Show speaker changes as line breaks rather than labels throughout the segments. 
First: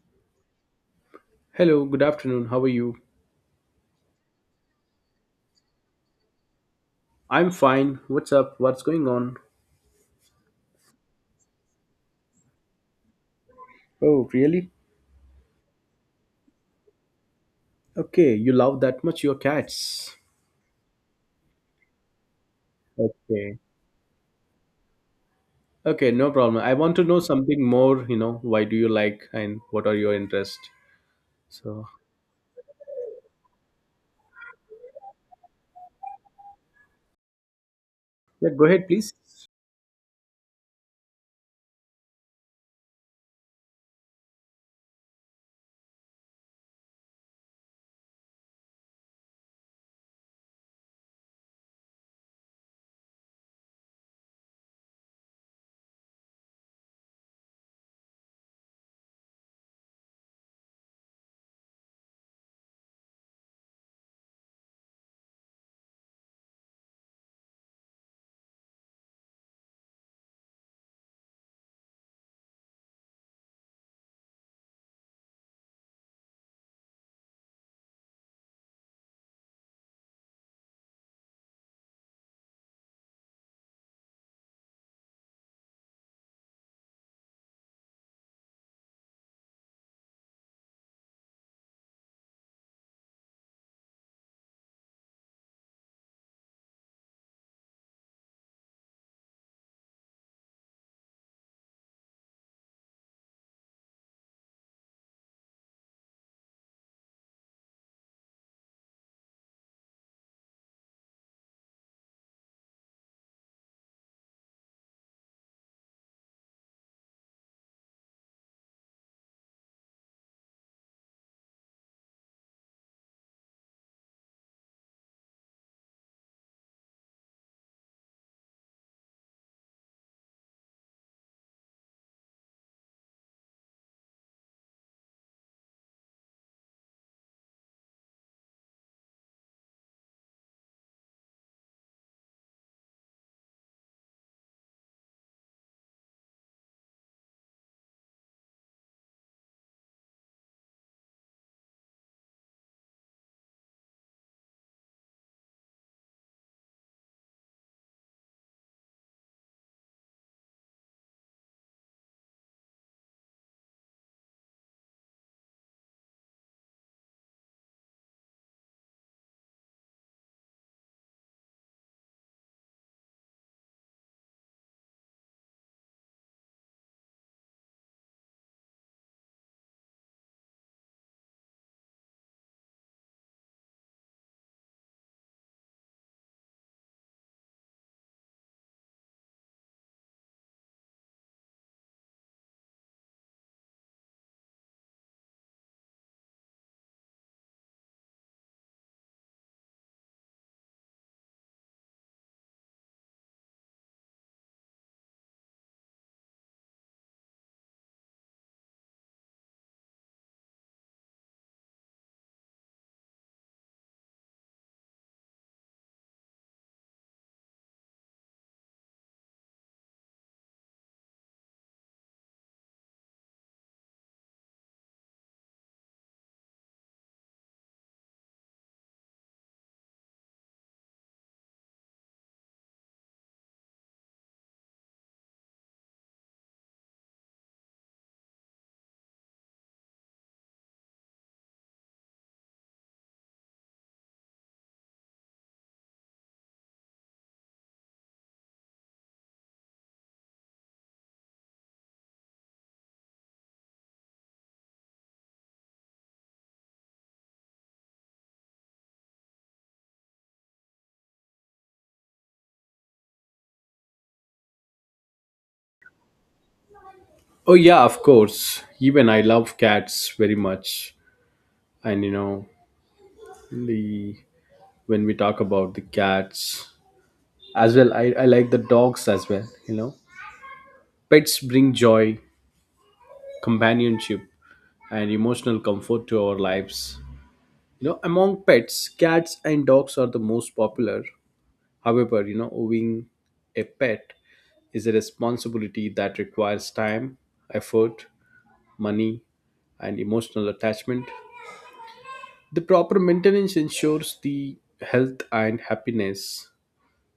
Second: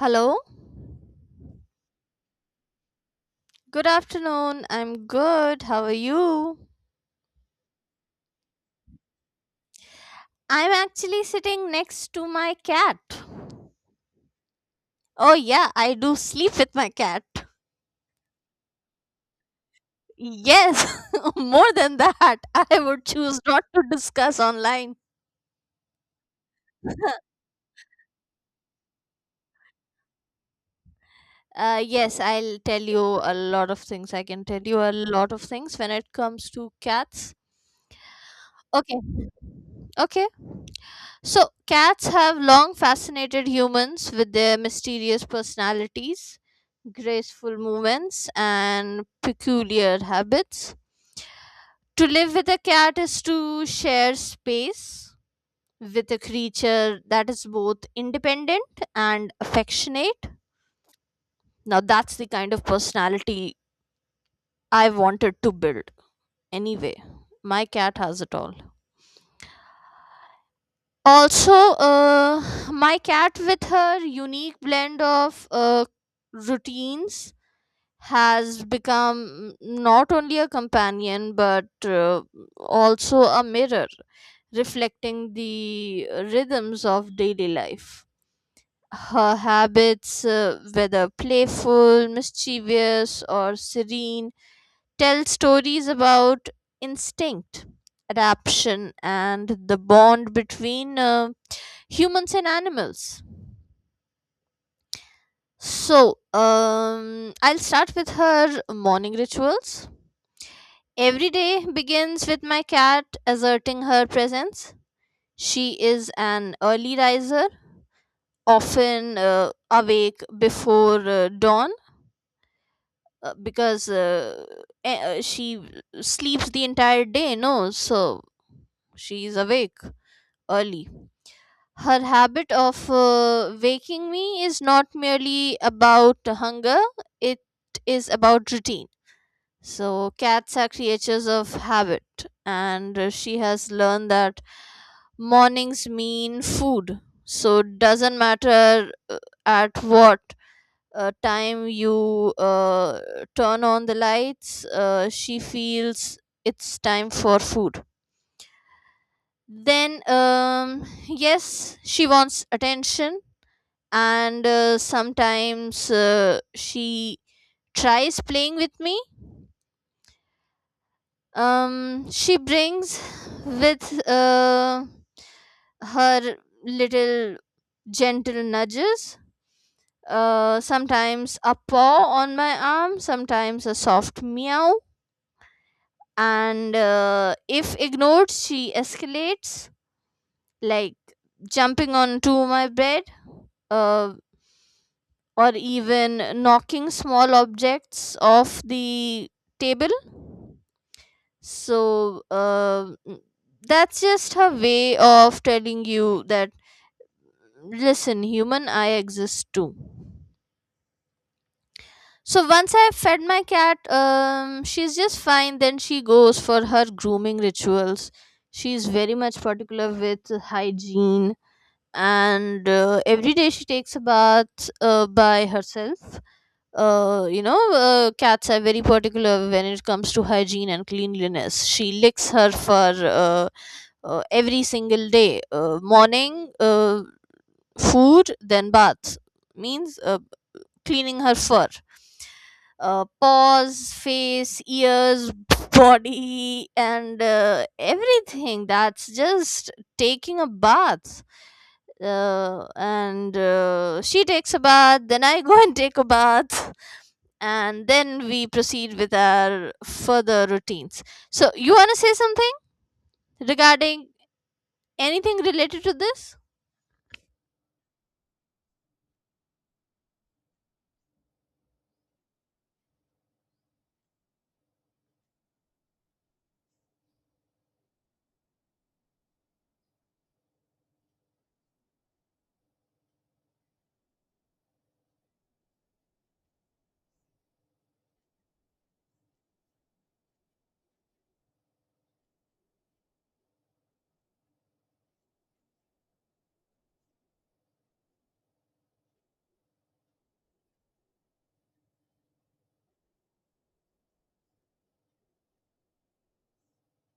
Hello.
Hello, good afternoon. How are you?
Good afternoon. I'm good. How are you?
I'm fine. What's up? What's going on?
I'm actually sitting next to my cat.
Oh, really?
Oh, yeah, I do sleep with my cat.
Okay, you love that much your cats.
Yes, more than that, I would choose
Okay.
not to discuss online.
Okay, no problem. I want to know something more, why do you like and what are your interests?
Uh,
So,
yes, I'll tell you a lot of things. I can tell you a lot of things when it comes to cats.
yeah, go ahead, please.
Okay. Okay. So, cats have long fascinated humans with their mysterious personalities, graceful movements, and peculiar habits. To live with a cat is to share space with a creature that is both independent and affectionate. Now, that's the kind of personality I wanted to build anyway. My cat has it all. Also, my cat, with her unique blend of routines, has become not only a companion but also a mirror reflecting the rhythms of daily life. Her habits, whether playful, mischievous, or serene, tell stories about instinct, adaptation, and the bond between humans and animals. So, I'll start with her morning rituals. Every day begins with my cat asserting her presence. She is an early riser, often awake before dawn because she sleeps the entire day, no? So, she's awake early. Her habit of waking me is not merely about hunger, it is about routine. So, cats are creatures of habit, and she has learned that mornings mean food. So, it doesn't matter at what time you turn on the lights, she feels it's time for food. Then, yes, she wants attention, and sometimes she tries playing with me. She brings with her little gentle nudges, sometimes a paw on my arm, sometimes a soft meow, and if ignored she escalates, like jumping onto my bed, uh, or even knocking small objects off the table. So uh, n- that's just her way of telling you that, listen, human, I exist too. So once I fed my cat, she's just fine. Then she goes for her grooming rituals. She's very much particular with hygiene, and every day she takes a bath by herself. You know, cats are very particular when it comes to hygiene and cleanliness. She licks her fur every single day. Morning, food, then bath. Means cleaning her fur, paws, face, ears, body, and everything. That's just taking a bath. And she takes a bath, then I go and take a bath, and then we proceed with our further routines. So, you want to say something regarding anything related to this?
Oh, yeah, of course. Even I love cats very much. And, you know, the When we talk about the cats as well, I like the dogs as well, you know. Pets bring joy, companionship, and emotional comfort to our lives. You know, among pets, cats and dogs are the most popular. However, you know, owning a pet is a responsibility that requires time, effort, money, and emotional attachment. The proper maintenance ensures the health and happiness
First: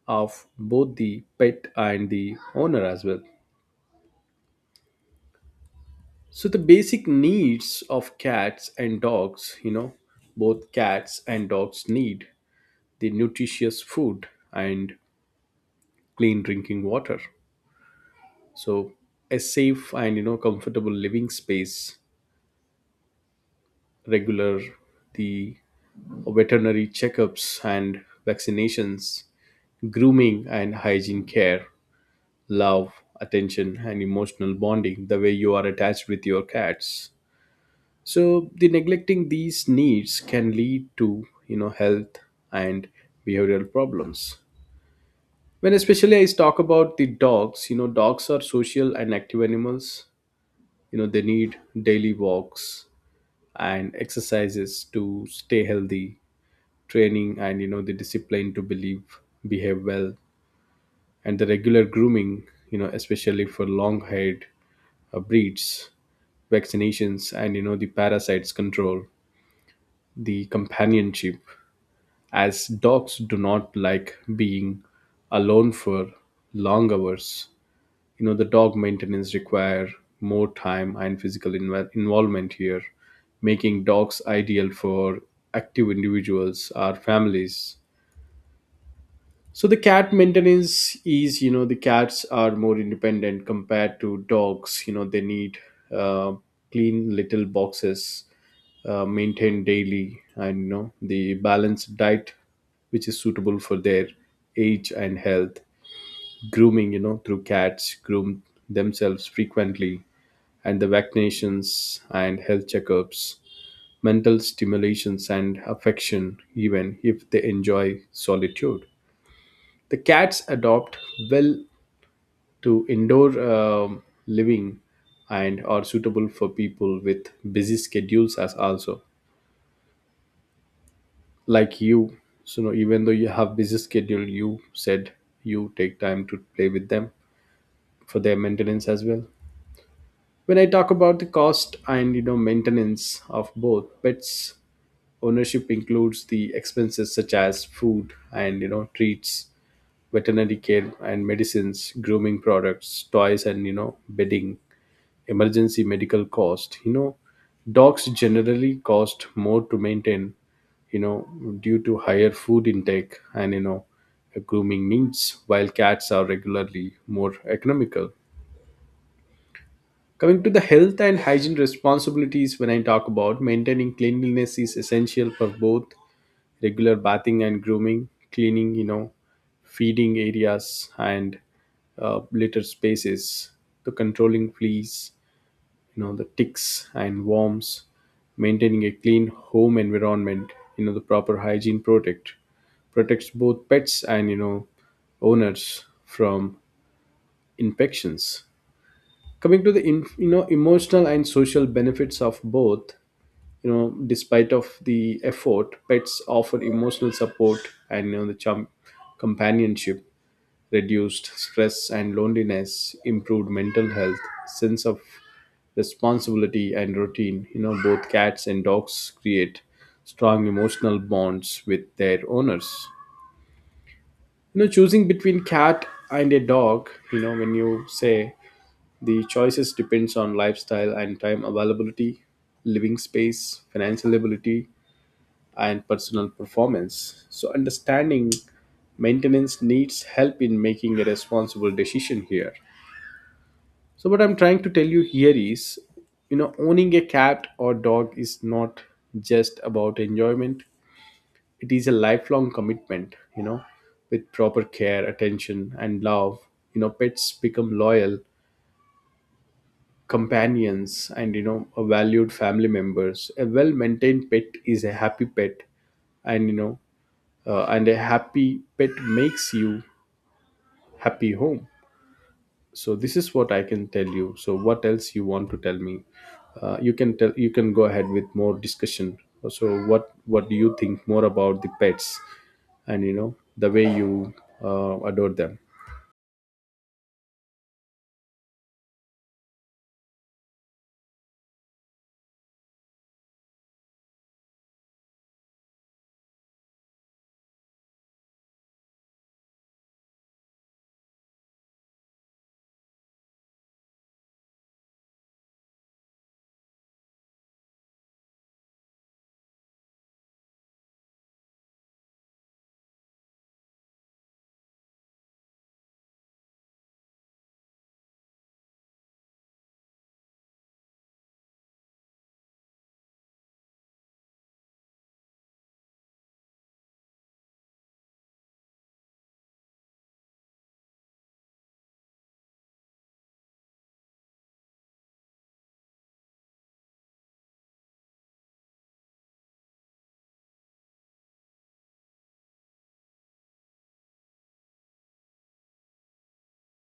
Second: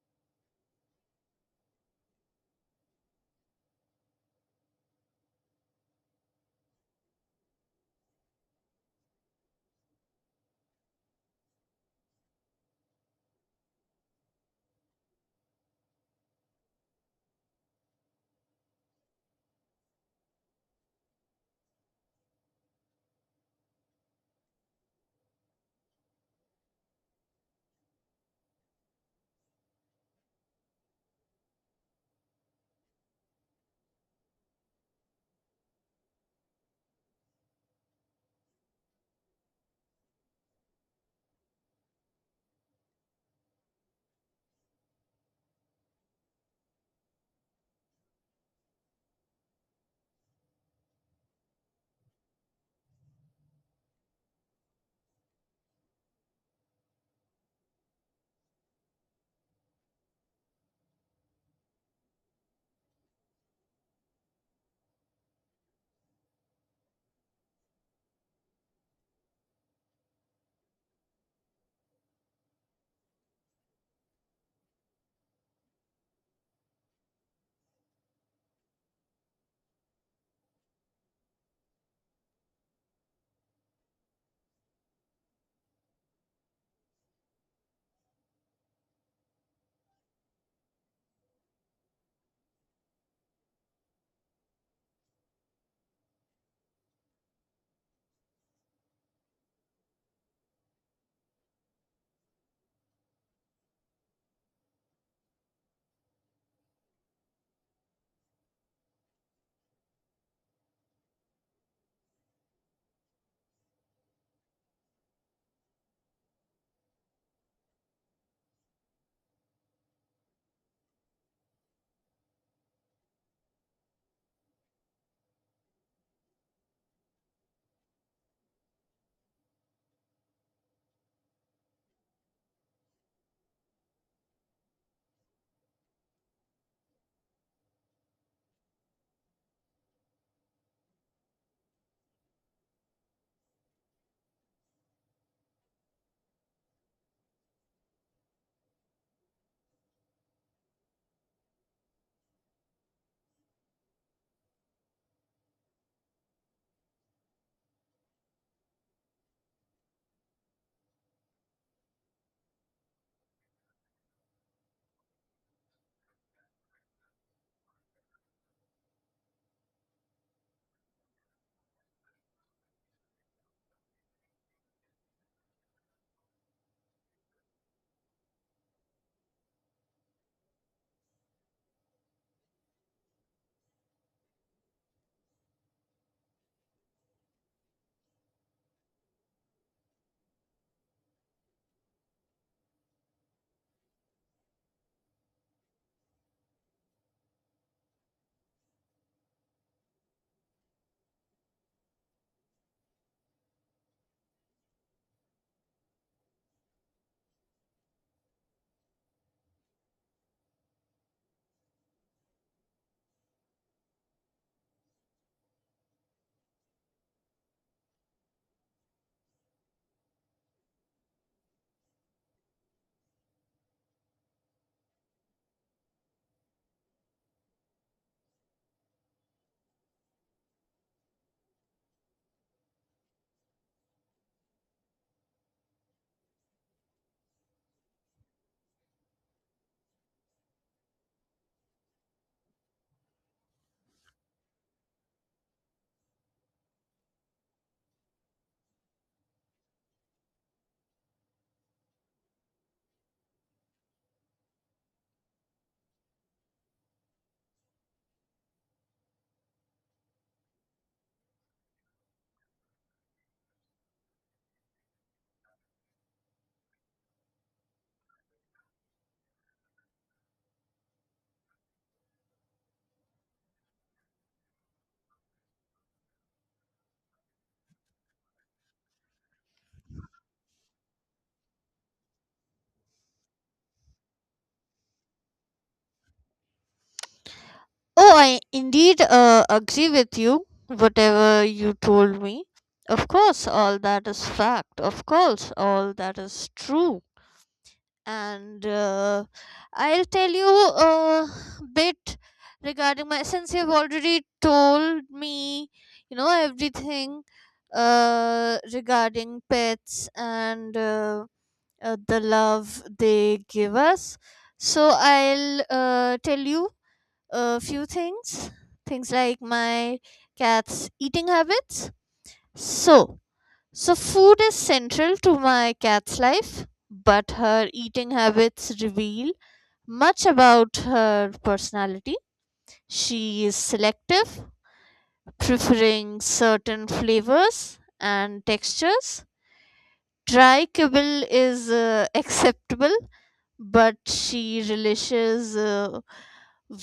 of both the pet and the owner as well. So the basic needs of cats and dogs, you know, both cats and dogs need the nutritious food and clean drinking water, so a safe and, you know, comfortable living space, regular the veterinary checkups and vaccinations, grooming and hygiene care, love, attention, and emotional bonding, the way you are attached with your cats. So the neglecting these needs can lead to, you know, health and behavioral problems. When especially I talk about the dogs, you know, dogs are social and active animals. You know, they need daily walks and exercises to stay healthy, training and, you know, the discipline to believe behave well, and the regular grooming, you know, especially for long haired breeds, vaccinations and, you know, the parasites control, the companionship, as dogs do not like being alone for long hours. You know, the dog maintenance require more time and physical involvement here, making dogs ideal for active individuals or families. So the cat maintenance is, you know, the cats are more independent compared to dogs. You know, they need uh, clean little boxes, maintained daily, and, you know, the balanced diet which is suitable for their age and health, grooming, you know, through cats groom themselves frequently, and the vaccinations and health checkups, mental stimulations and affection, even if they enjoy solitude. The cats adopt well to indoor living and are suitable for people with busy schedules as also, like you. So no, even though you have busy schedule, you said you take time to play with them for their maintenance as well. When I talk about the cost and, you know, maintenance of both pets, ownership includes the expenses such as food and, you know, treats, veterinary care and medicines, grooming products, toys, and, you know, bedding, emergency medical cost. You know, dogs generally cost more to maintain, you know, due to higher food intake and, you know, grooming needs, while cats are regularly more economical. Coming to the health and hygiene responsibilities, when I talk about maintaining cleanliness is essential for both, regular bathing and grooming, cleaning, you know, feeding areas and litter spaces, the controlling fleas, you know, the ticks and worms, maintaining a clean home environment, you know, the proper hygiene protect protects both pets and, you know, owners from infections. Coming to the you know, emotional and social benefits of both, you know, despite of the effort, pets offer emotional support and, you know, the companionship, reduced stress and loneliness, improved mental health, sense of responsibility and routine. You know, both cats and dogs create strong emotional bonds with their owners. You know, choosing between cat and a dog, you know, when you say the choices depends on lifestyle and time availability, living space, financial ability, and personal performance. So, understanding maintenance needs help in making a responsible decision here. So, what I'm trying to tell you here is, you know, owning a cat or dog is not just about enjoyment, it is a lifelong commitment, you know, with proper care, attention, and love. You know, pets become loyal companions and, you know, valued family members. A well maintained pet is a happy pet, and, you know, and a happy pet makes you happy home. So this is what I can tell you. So what else you want to tell me? You can tell, you can go ahead with more discussion. So what do you think more about the pets and, you know, the way you adore them?
Oh, I indeed agree with you, whatever you told me. Of course, all that is fact. Of course, all that is true. And I'll tell you a bit regarding my, since you've already told me, you know, everything regarding pets and the love they give us. So I'll tell you a few things, things like my cat's eating habits. So so food is central to my cat's life, but her eating habits reveal much about her personality. She is selective, preferring certain flavors and textures. Dry kibble is acceptable, but she relishes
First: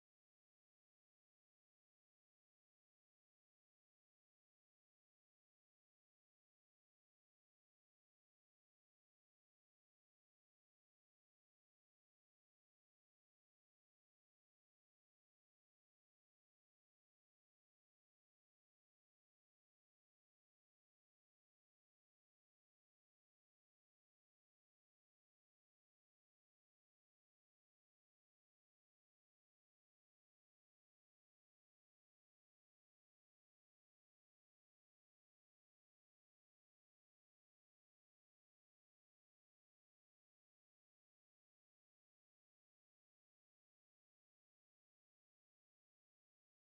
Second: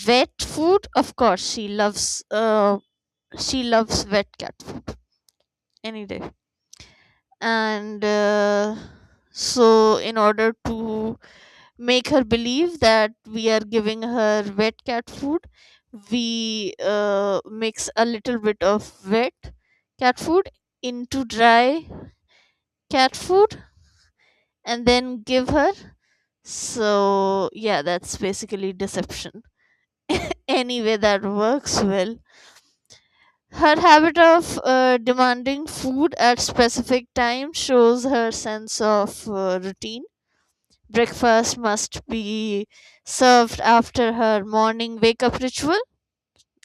wet food. Of course she loves wet cat food any day. And so in order to make her believe that we are giving her wet cat food, we mix a little bit of wet cat food into dry cat food and then give her. So yeah, that's basically deception. Anyway, that works well. Her habit of demanding food at specific times shows her sense of routine. Breakfast must be served after her morning wake up ritual,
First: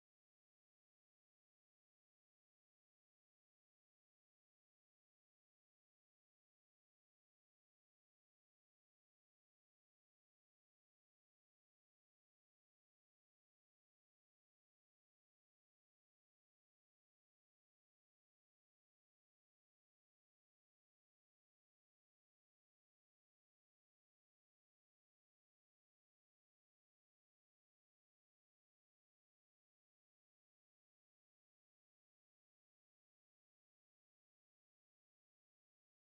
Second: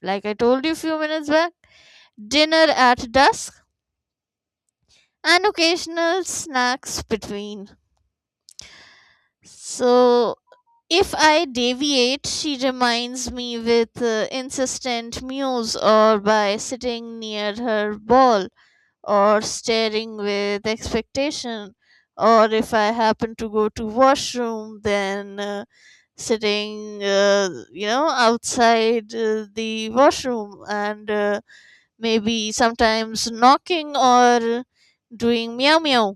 like I told you a few minutes back, dinner at dusk, and occasional snacks between. So, if I deviate, she reminds me with insistent mews, or by sitting near her ball or staring with expectation, or if I happen to go to washroom, then sitting you know outside the washroom, and maybe sometimes knocking or doing meow meow,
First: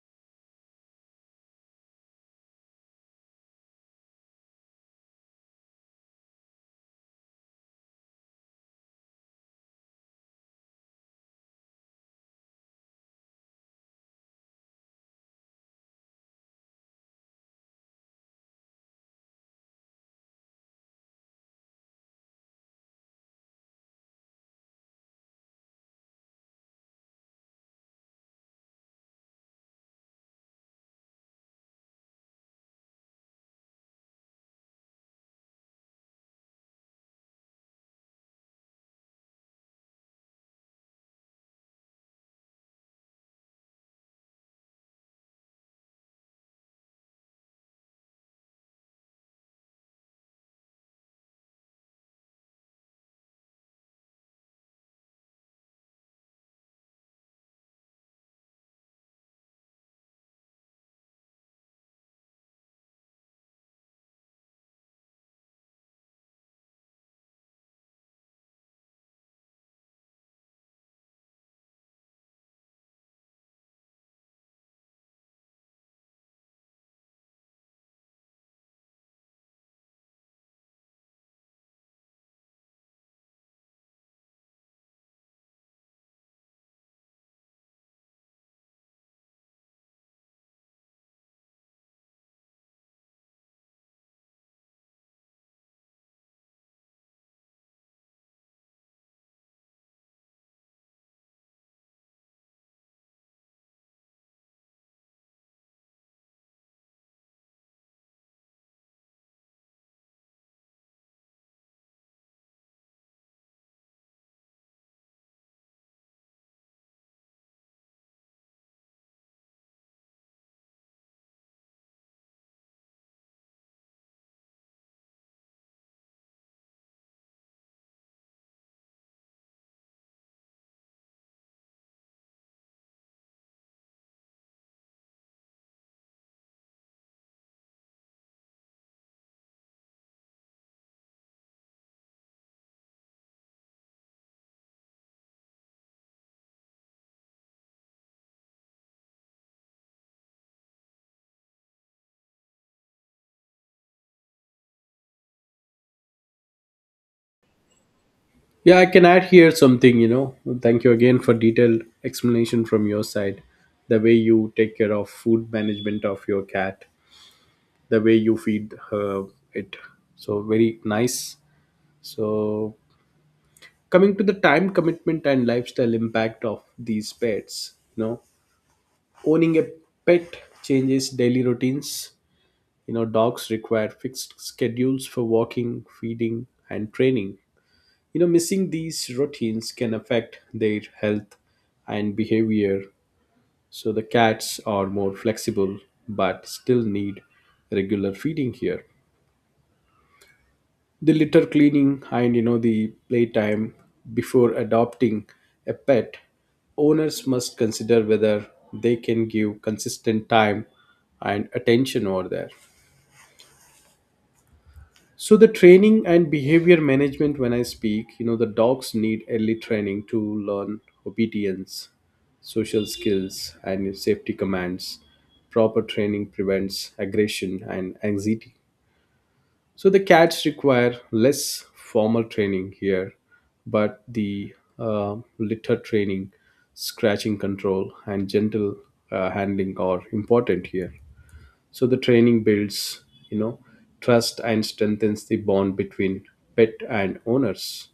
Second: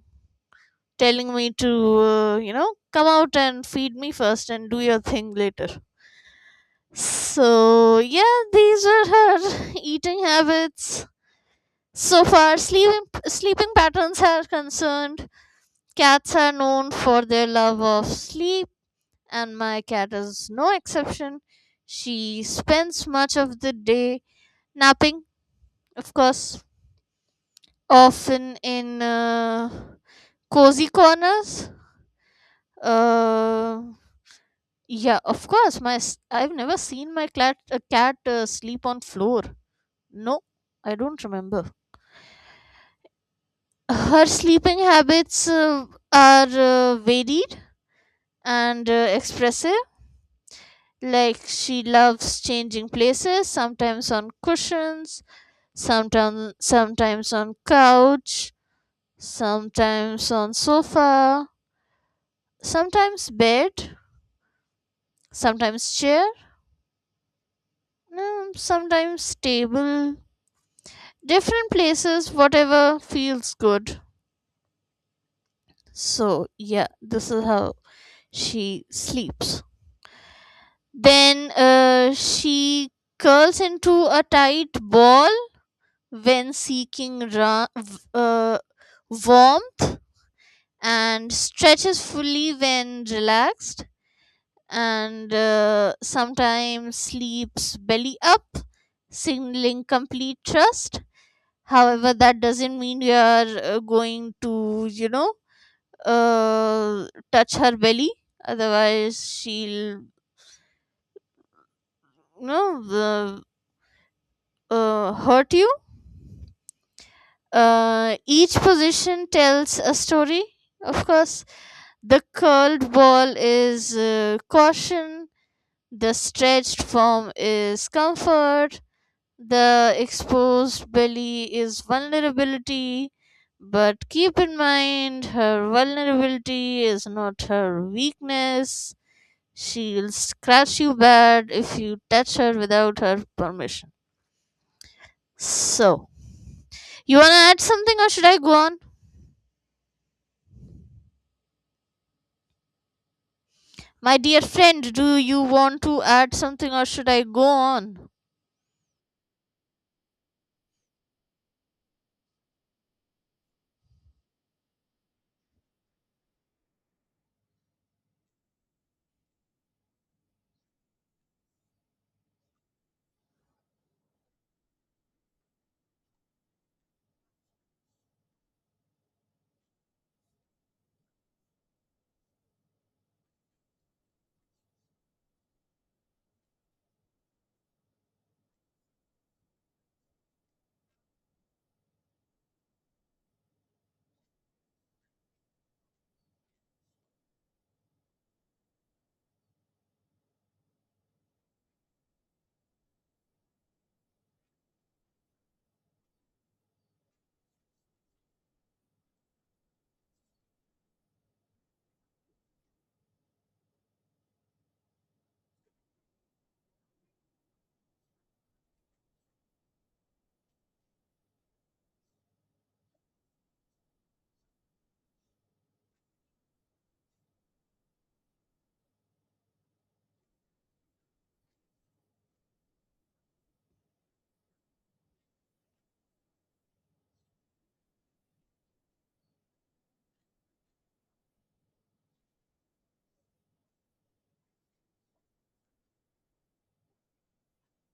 telling me to you know come out and feed me first and do your thing later. So yeah, these were her eating habits. So far sleeping, sleeping patterns are concerned. Cats are known for their love of sleep, and my cat is no exception. She spends much of the day napping, of course, often in cozy corners. Uh, yeah, of course. I've never seen my cat, a cat sleep on floor. No, I don't remember. Her sleeping habits are varied and expressive. Like, she loves changing places, sometimes on cushions, sometimes on couch, sometimes on sofa, sometimes bed, sometimes chair, sometimes table, different places, whatever feels good. So yeah, this is how she sleeps. Then she curls into a tight ball when seeking warmth, and stretches fully when relaxed, and sometimes sleeps belly up, signaling complete trust. However, that doesn't mean we are going to, you know, uh, touch her belly, otherwise she'll, you know, hurt you. Each position tells a story, of course. The curled ball is caution, the stretched form is comfort, the exposed belly is vulnerability. But keep in mind, her vulnerability is not her weakness. She'll scratch you bad if you touch her without her permission. So, you want to add something or should I go on? My dear friend, do you want to add something or should I go on?
Yeah, I can add here something, you know. Thank you again for detailed explanation from your side, the way you take care of food management of your cat, the way you feed her, it so very nice. So coming to the time commitment and lifestyle impact of these pets, you know, owning a pet changes daily routines. You know, dogs require fixed schedules for walking, feeding, and training. You know, missing these routines can affect their health and behavior. So the cats are more flexible but still need regular feeding here, the litter cleaning and, you know, the playtime. Before adopting a pet, owners must consider whether they can give consistent time and attention over there. So the training and behavior management, when I speak, you know, the dogs need early training to learn obedience, social skills, and safety commands. Proper training prevents aggression and anxiety. So the cats require less formal training here, but the litter training, scratching control, and gentle handling are important here. So the training builds, you know, trust and strengthens the bond between pet and owners.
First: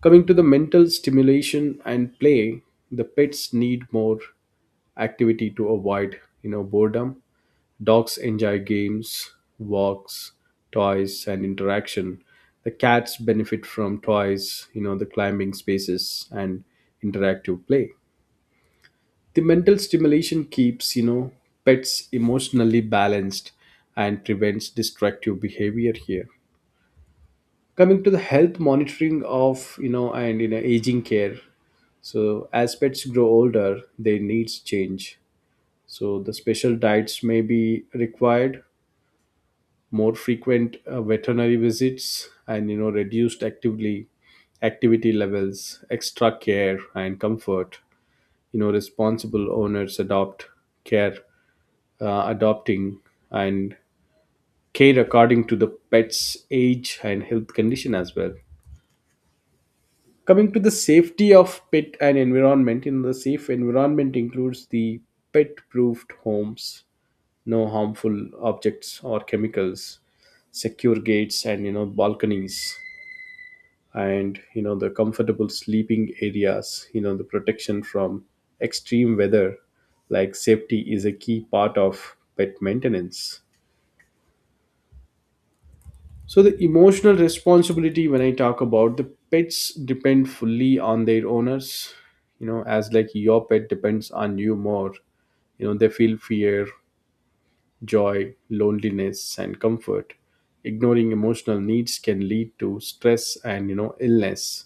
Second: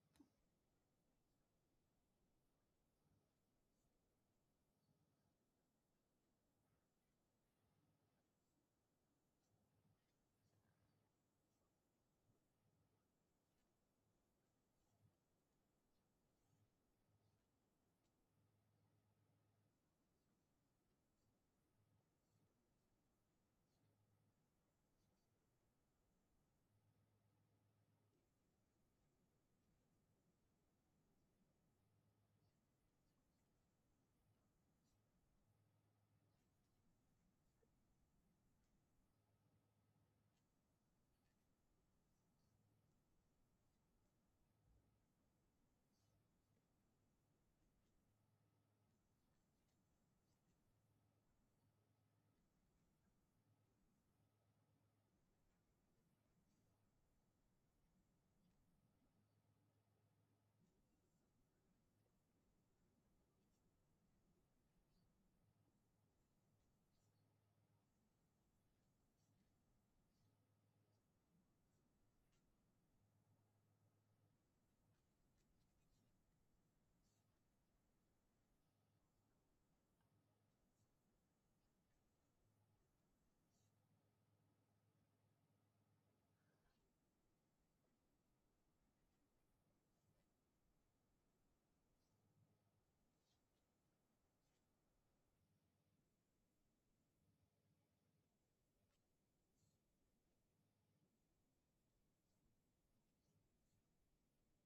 Coming to the mental stimulation and play, the pets need more activity to avoid, you know, boredom. Dogs enjoy games, walks, toys, and interaction. The cats benefit from toys, you know, the climbing spaces and interactive play. The mental stimulation keeps, you know, pets emotionally balanced and prevents destructive behavior here. Coming to the health monitoring of, you know, and, you know, aging care. So as pets grow older, their needs change. So the special diets may be required, more frequent veterinary visits and, you know, reduced actively activity levels, extra care and comfort. You know, responsible owners care adopting and care according to the pet's age and health condition as well. Coming to the safety of pet and environment, in the safe environment includes the pet proofed homes, no harmful objects or chemicals, secure gates and, you know, balconies, and, you know, the comfortable sleeping areas, you know, the protection from extreme weather. Like safety is a key part of pet maintenance. So the emotional responsibility, when I talk about the pets depend fully on their owners, you know, as like your pet depends on you more. You know, they feel fear, joy, loneliness, and comfort. Ignoring emotional needs can lead to stress and, you know, illness.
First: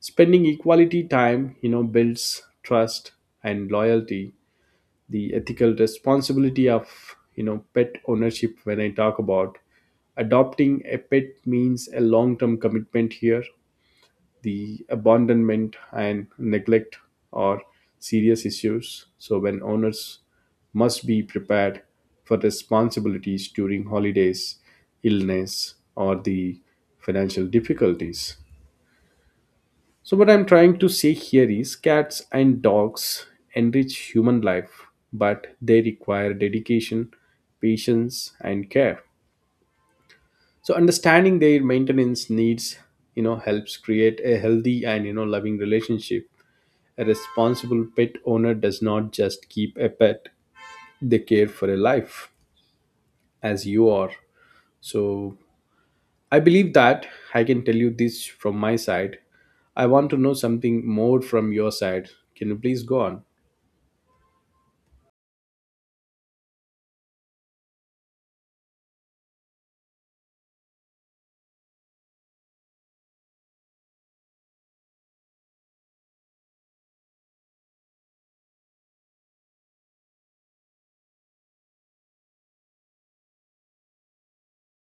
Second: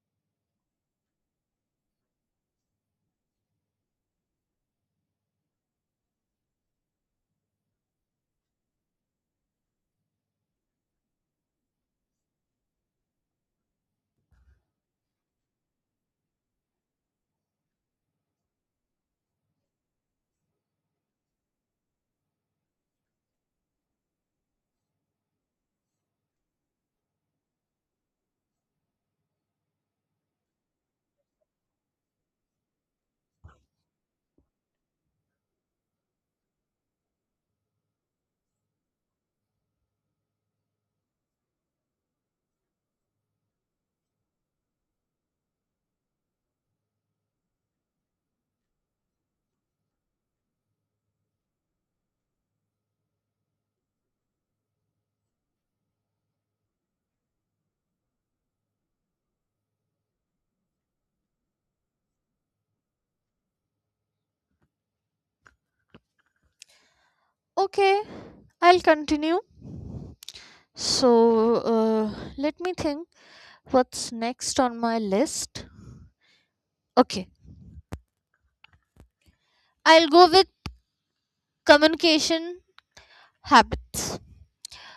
Spending equality time, you know, builds trust and loyalty. The ethical responsibility of, you know, pet ownership, when I talk about adopting a pet means a long-term commitment here. The abandonment and neglect are serious issues. So when owners must be prepared for responsibilities during holidays, illness, or the financial difficulties. So, what I'm trying to say here is cats and dogs enrich human life, but they require dedication, patience, and care. So, understanding their maintenance needs, you know, helps create a healthy and, you know, loving relationship. A responsible pet owner does not just keep a pet, they care for a life, as you are. So, I believe that I can tell you this from my side. I want to know something more from your side. Can you please go on?
Okay, I'll continue. So, let me think what's next on my list. Okay, I'll go with communication habits.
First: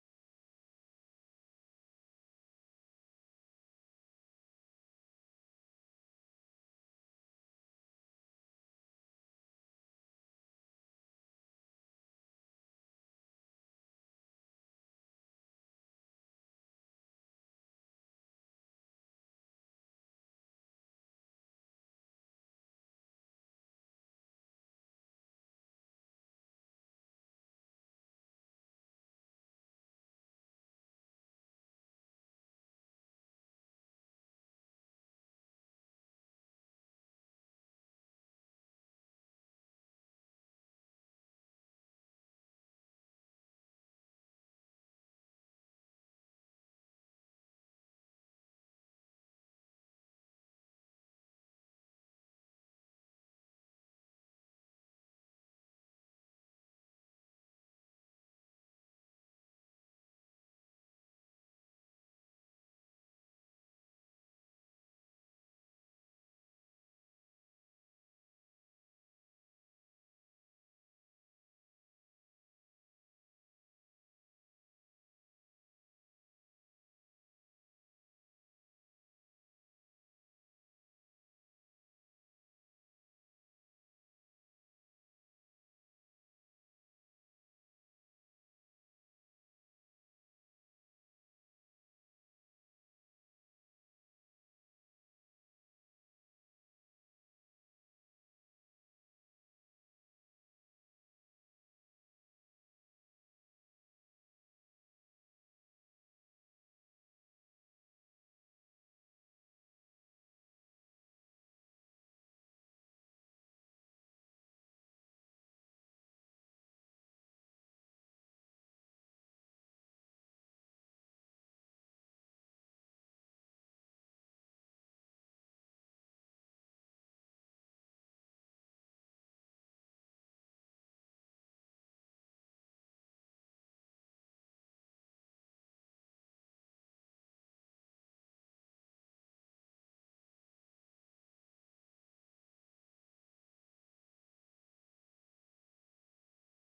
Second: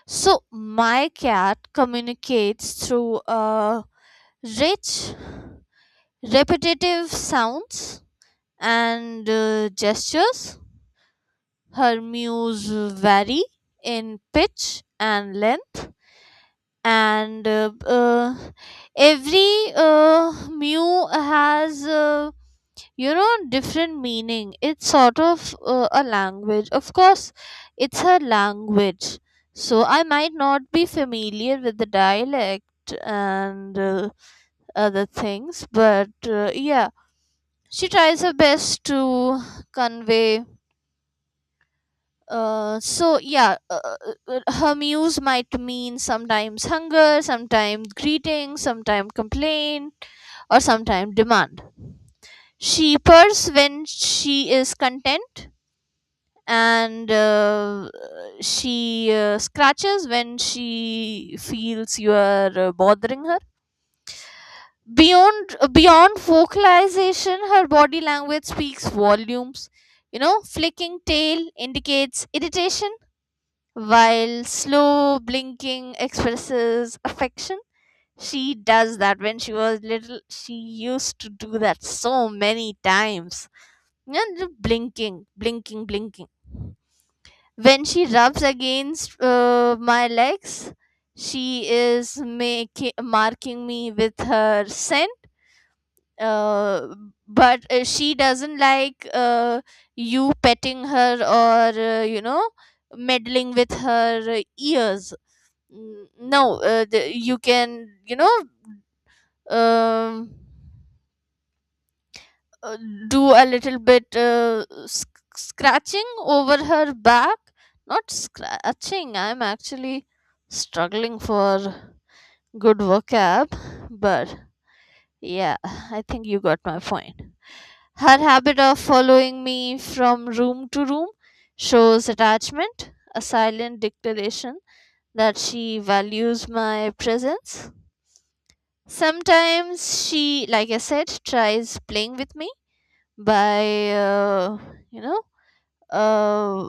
So, my cat communicates through rich, repetitive sounds and gestures. Her mews vary in pitch and length, and every mu has you know different meaning. It's sort of a language. Of course it's a language. So I might not be familiar with the dialect and other things, but yeah, she tries her best to convey. So yeah, her muse might mean sometimes hunger, sometimes greeting, sometimes complaint, or sometimes demand. She purrs when she is content, and she scratches when she feels you are bothering her. Beyond vocalization, her body language speaks volumes. You know, flicking tail indicates irritation, while slow blinking expresses affection. She does that when she was little. She used to do that so many times. And the blinking. When she rubs against my legs, she is making, marking me with her scent. Uh, but she doesn't like you petting her, or you know, meddling with her ears. No, you can, you know, um, uh, do a little bit scratching over her back. Not scratching, I'm actually struggling for good vocab, but yeah, I think you got my point. Her habit of following me from room to room shows attachment, a silent declaration that she values my presence. Sometimes she, like I said, tries playing with me by, you know, uh,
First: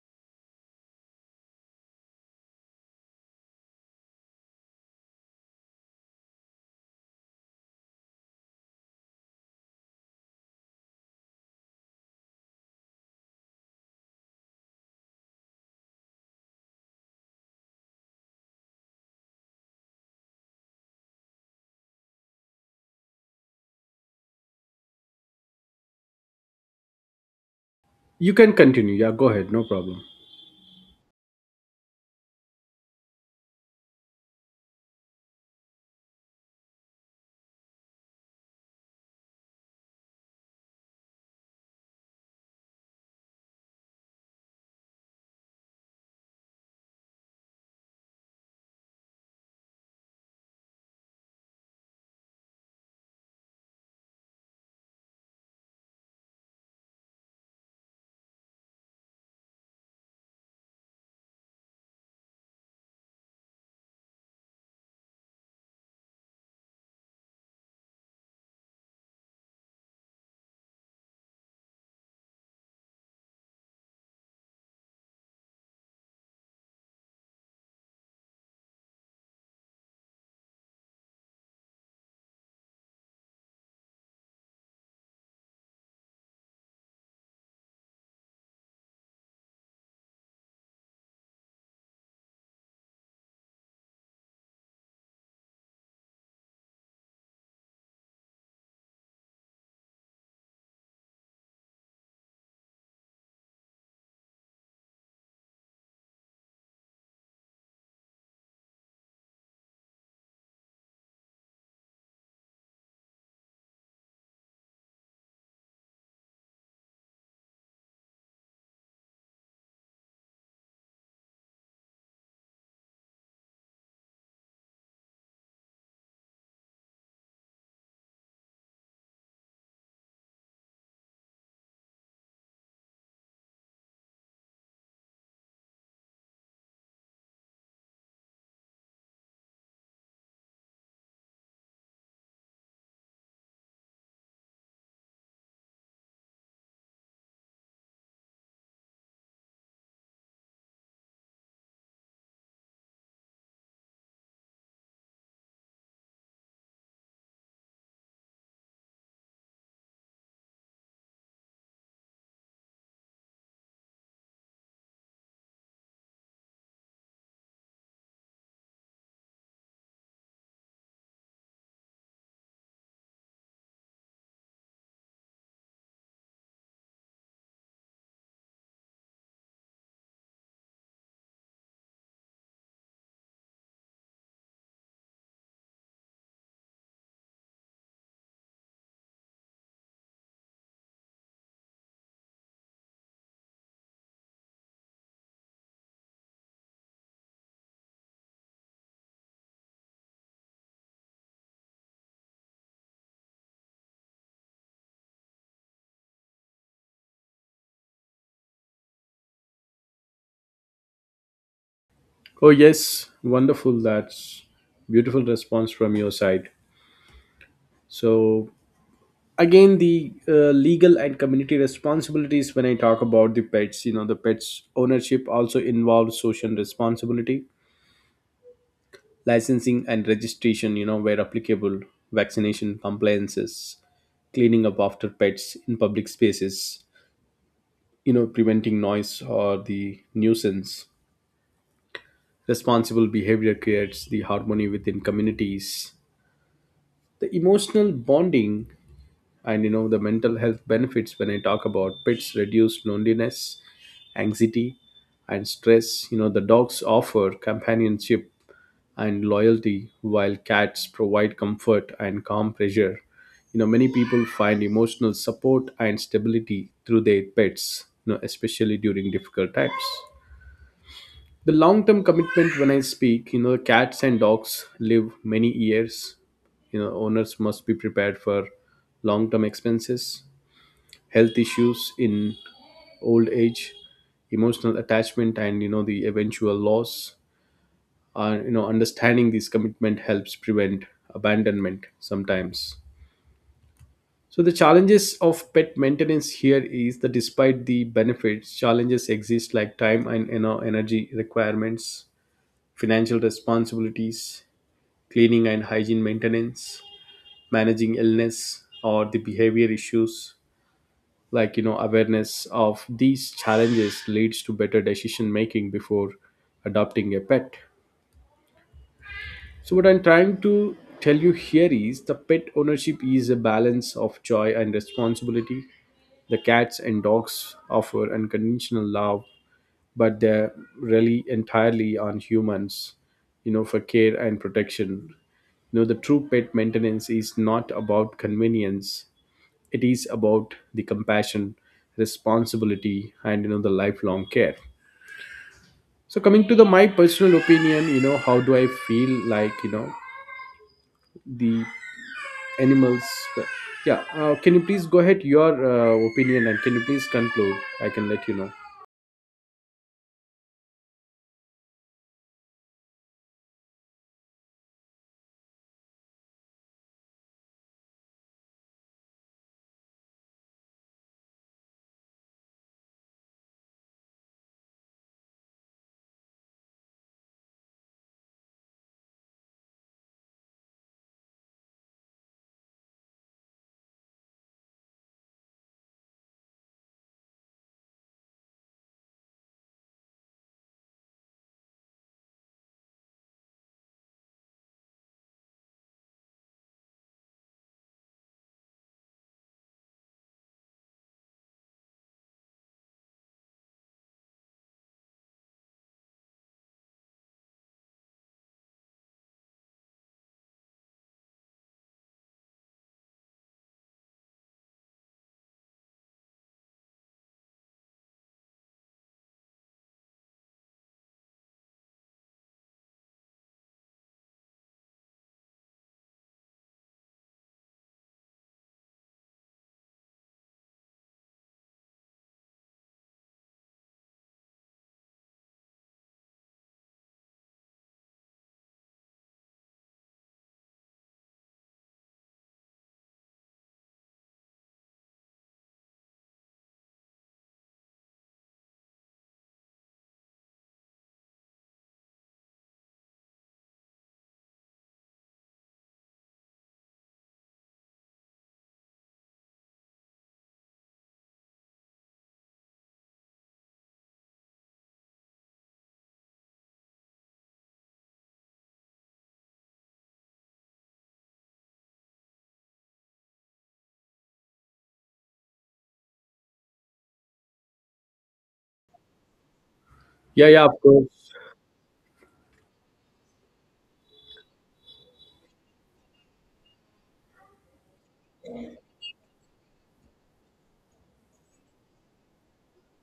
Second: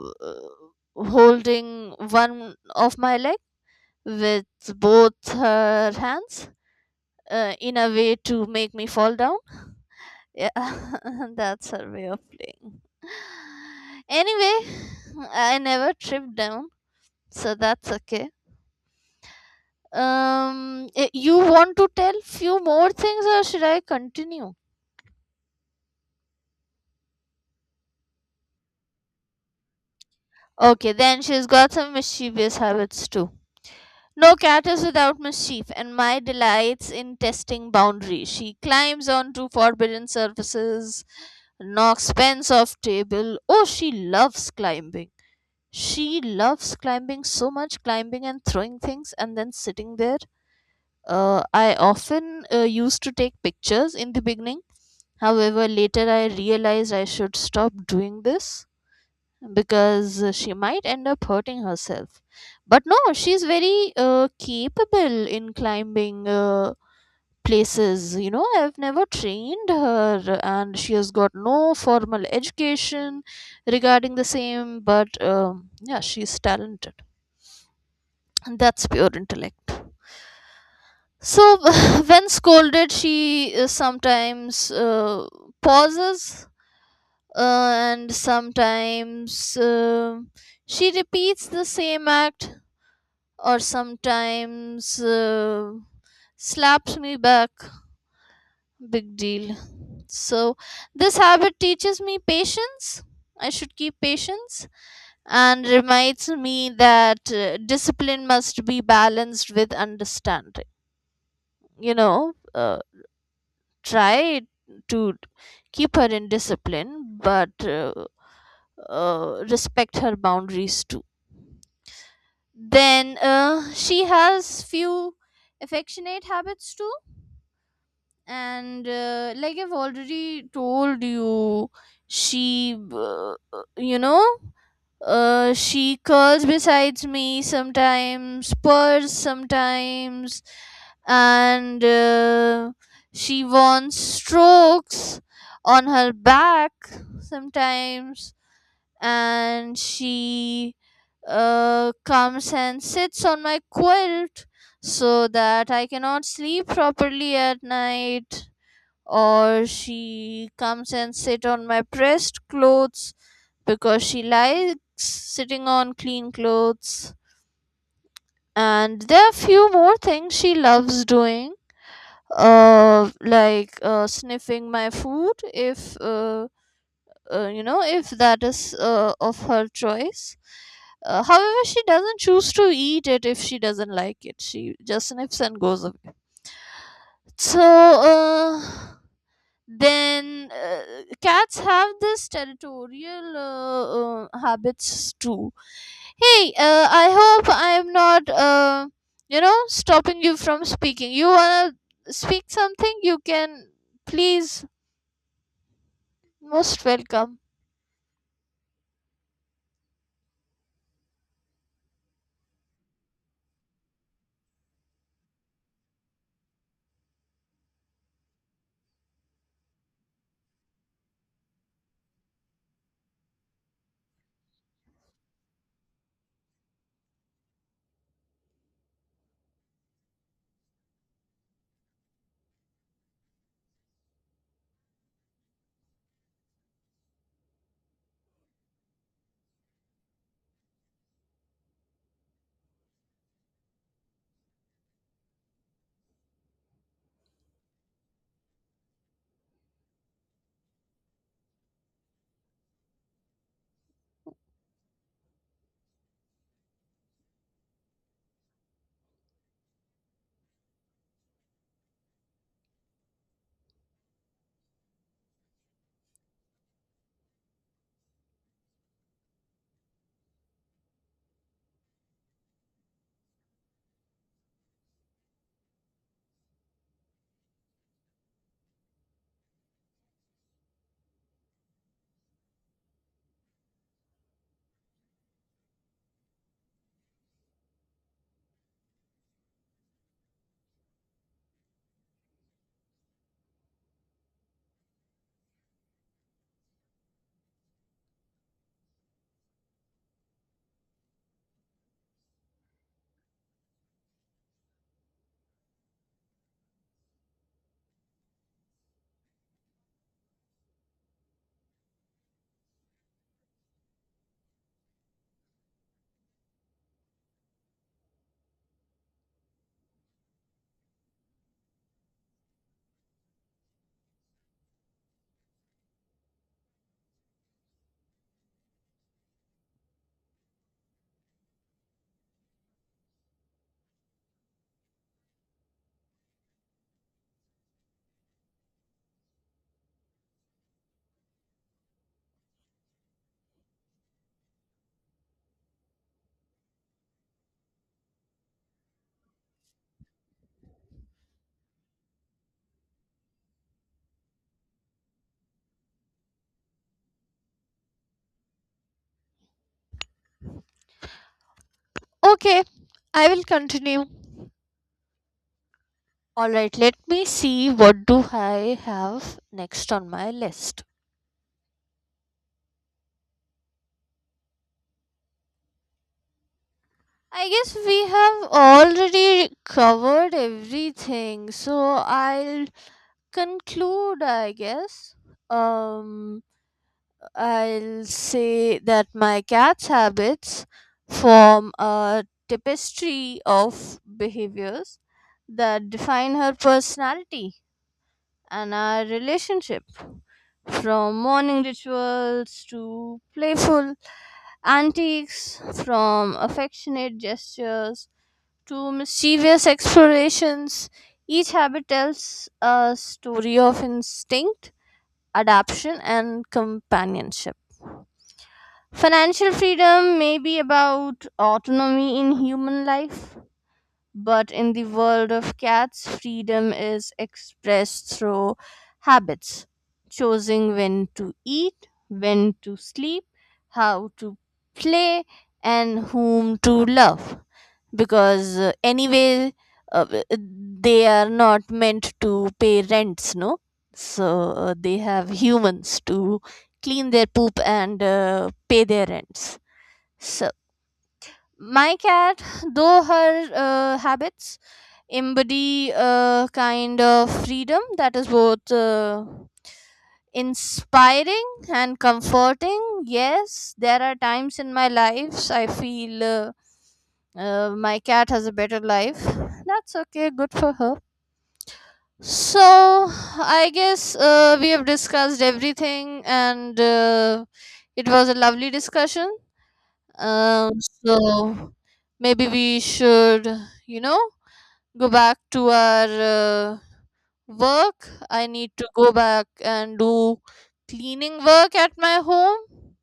holding one of my leg with both her hands, in a way to make me fall down. Yeah, that's her way of playing. Anyway, I never tripped down, so that's okay. You want to tell few more things, or should I continue?
You can continue. Yeah, go ahead. No problem.
Okay, then she's got some mischievous habits too. No cat is without mischief, and my delights in testing boundaries. She climbs onto forbidden surfaces, knocks pens off table. Oh, she loves climbing. She loves climbing so much, climbing and throwing things and then sitting there. I often used to take pictures in the beginning. However, later I realized I should stop doing this because she might end up hurting herself. But no, she's very capable in climbing places. You know, I've never trained her, and she has got no formal education regarding the same, but yeah, she's talented. And that's pure intellect. So, when scolded, she sometimes pauses, uh, and sometimes she repeats the same act, or sometimes slaps me back. Big deal. So, this habit teaches me patience. I should keep patience, and reminds me that discipline must be balanced with understanding. You know, try to keep her in discipline, but respect her boundaries too. Then she has few affectionate habits too, and like I've already told you, she, you know, she curls besides me, sometimes purrs sometimes, and she wants strokes on her back sometimes, and she comes and sits on my quilt so that I cannot sleep properly at night, or she comes and sit on my pressed clothes because she likes sitting on clean clothes. And there are few more things she loves doing, like, sniffing my food if you know, if that is of her choice. However, she doesn't choose to eat it. If she doesn't like it, she just sniffs and goes away. So then cats have this territorial habits too. Hey, I hope I'm not, you know, stopping you from speaking. You wanna speak something, you can, please, most welcome.
Oh, yes. Wonderful. That's beautiful response from your side. So, again, the legal and community responsibilities, when I talk about the pets, you know, the pets ownership also involves social responsibility, licensing and registration, you know, where applicable, vaccination compliances, cleaning up after pets in public spaces, you know, preventing noise or the nuisance. Responsible behavior creates the harmony within communities. The emotional bonding and, you know, the mental health benefits, when I talk about pets reduce loneliness, anxiety, and stress. You know, the dogs offer companionship and loyalty, while cats provide comfort and calm pressure. You know, many people find emotional support and stability through their pets, you know, especially during difficult times. The long term commitment, when I speak, you know, cats and dogs live many years. You know, owners must be prepared for long term expenses, health issues in old age, emotional attachment, and, you know, the eventual loss. You know, understanding this commitment helps prevent abandonment sometimes. So the challenges of pet maintenance here is that despite the benefits, challenges exist, like time and, you know, energy requirements, financial responsibilities, cleaning and hygiene maintenance, managing illness or the behavior issues. Like, you know, awareness of these challenges leads to better decision making before adopting a pet. So, what I'm trying to tell you here is the pet ownership is a balance of joy and responsibility. The cats and dogs offer unconditional love, but they rely entirely on humans, you know, for care and protection. You know, the true pet maintenance is not about convenience, it is about the compassion, responsibility, and, you know, the lifelong care. So coming to the my personal opinion, you know, how do I feel like, you know, the animals, yeah, can you please go ahead your opinion, and can you please conclude? I can let you know.
Okay, I will continue. Alright, let me see what do I have next on my list. I guess we have already covered everything, so I'll conclude, I guess. Um I'll say that my cat's habits form a tapestry of behaviors that define her personality and our relationship, from morning rituals to playful antics, from affectionate gestures to mischievous explorations. Each habit tells a story of instinct, adaptation, and companionship. Financial freedom may be about autonomy in human life, but in the world of cats, freedom is expressed through habits, choosing when to eat, when to sleep, how to play, and whom to love. Because anyway, uh, w- they are not meant to pay rents, no? So they have humans to clean their poop and pay their rents. So, my cat, though her habits, embody a kind of freedom that is both inspiring and comforting. Yes, there are times in my life I feel my cat has a better life. That's okay, good for her. So, I guess we have discussed everything, and it was a lovely discussion.
Yeah, yeah, of course.
So maybe we should, you know, go back to our uh, work. I need to go back and do cleaning work at my home.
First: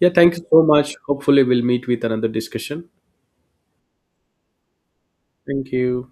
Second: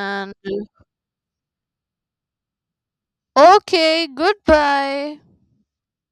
Yeah, thank you so much. Hopefully we'll meet with another discussion.
okay, goodbye.
Thank you.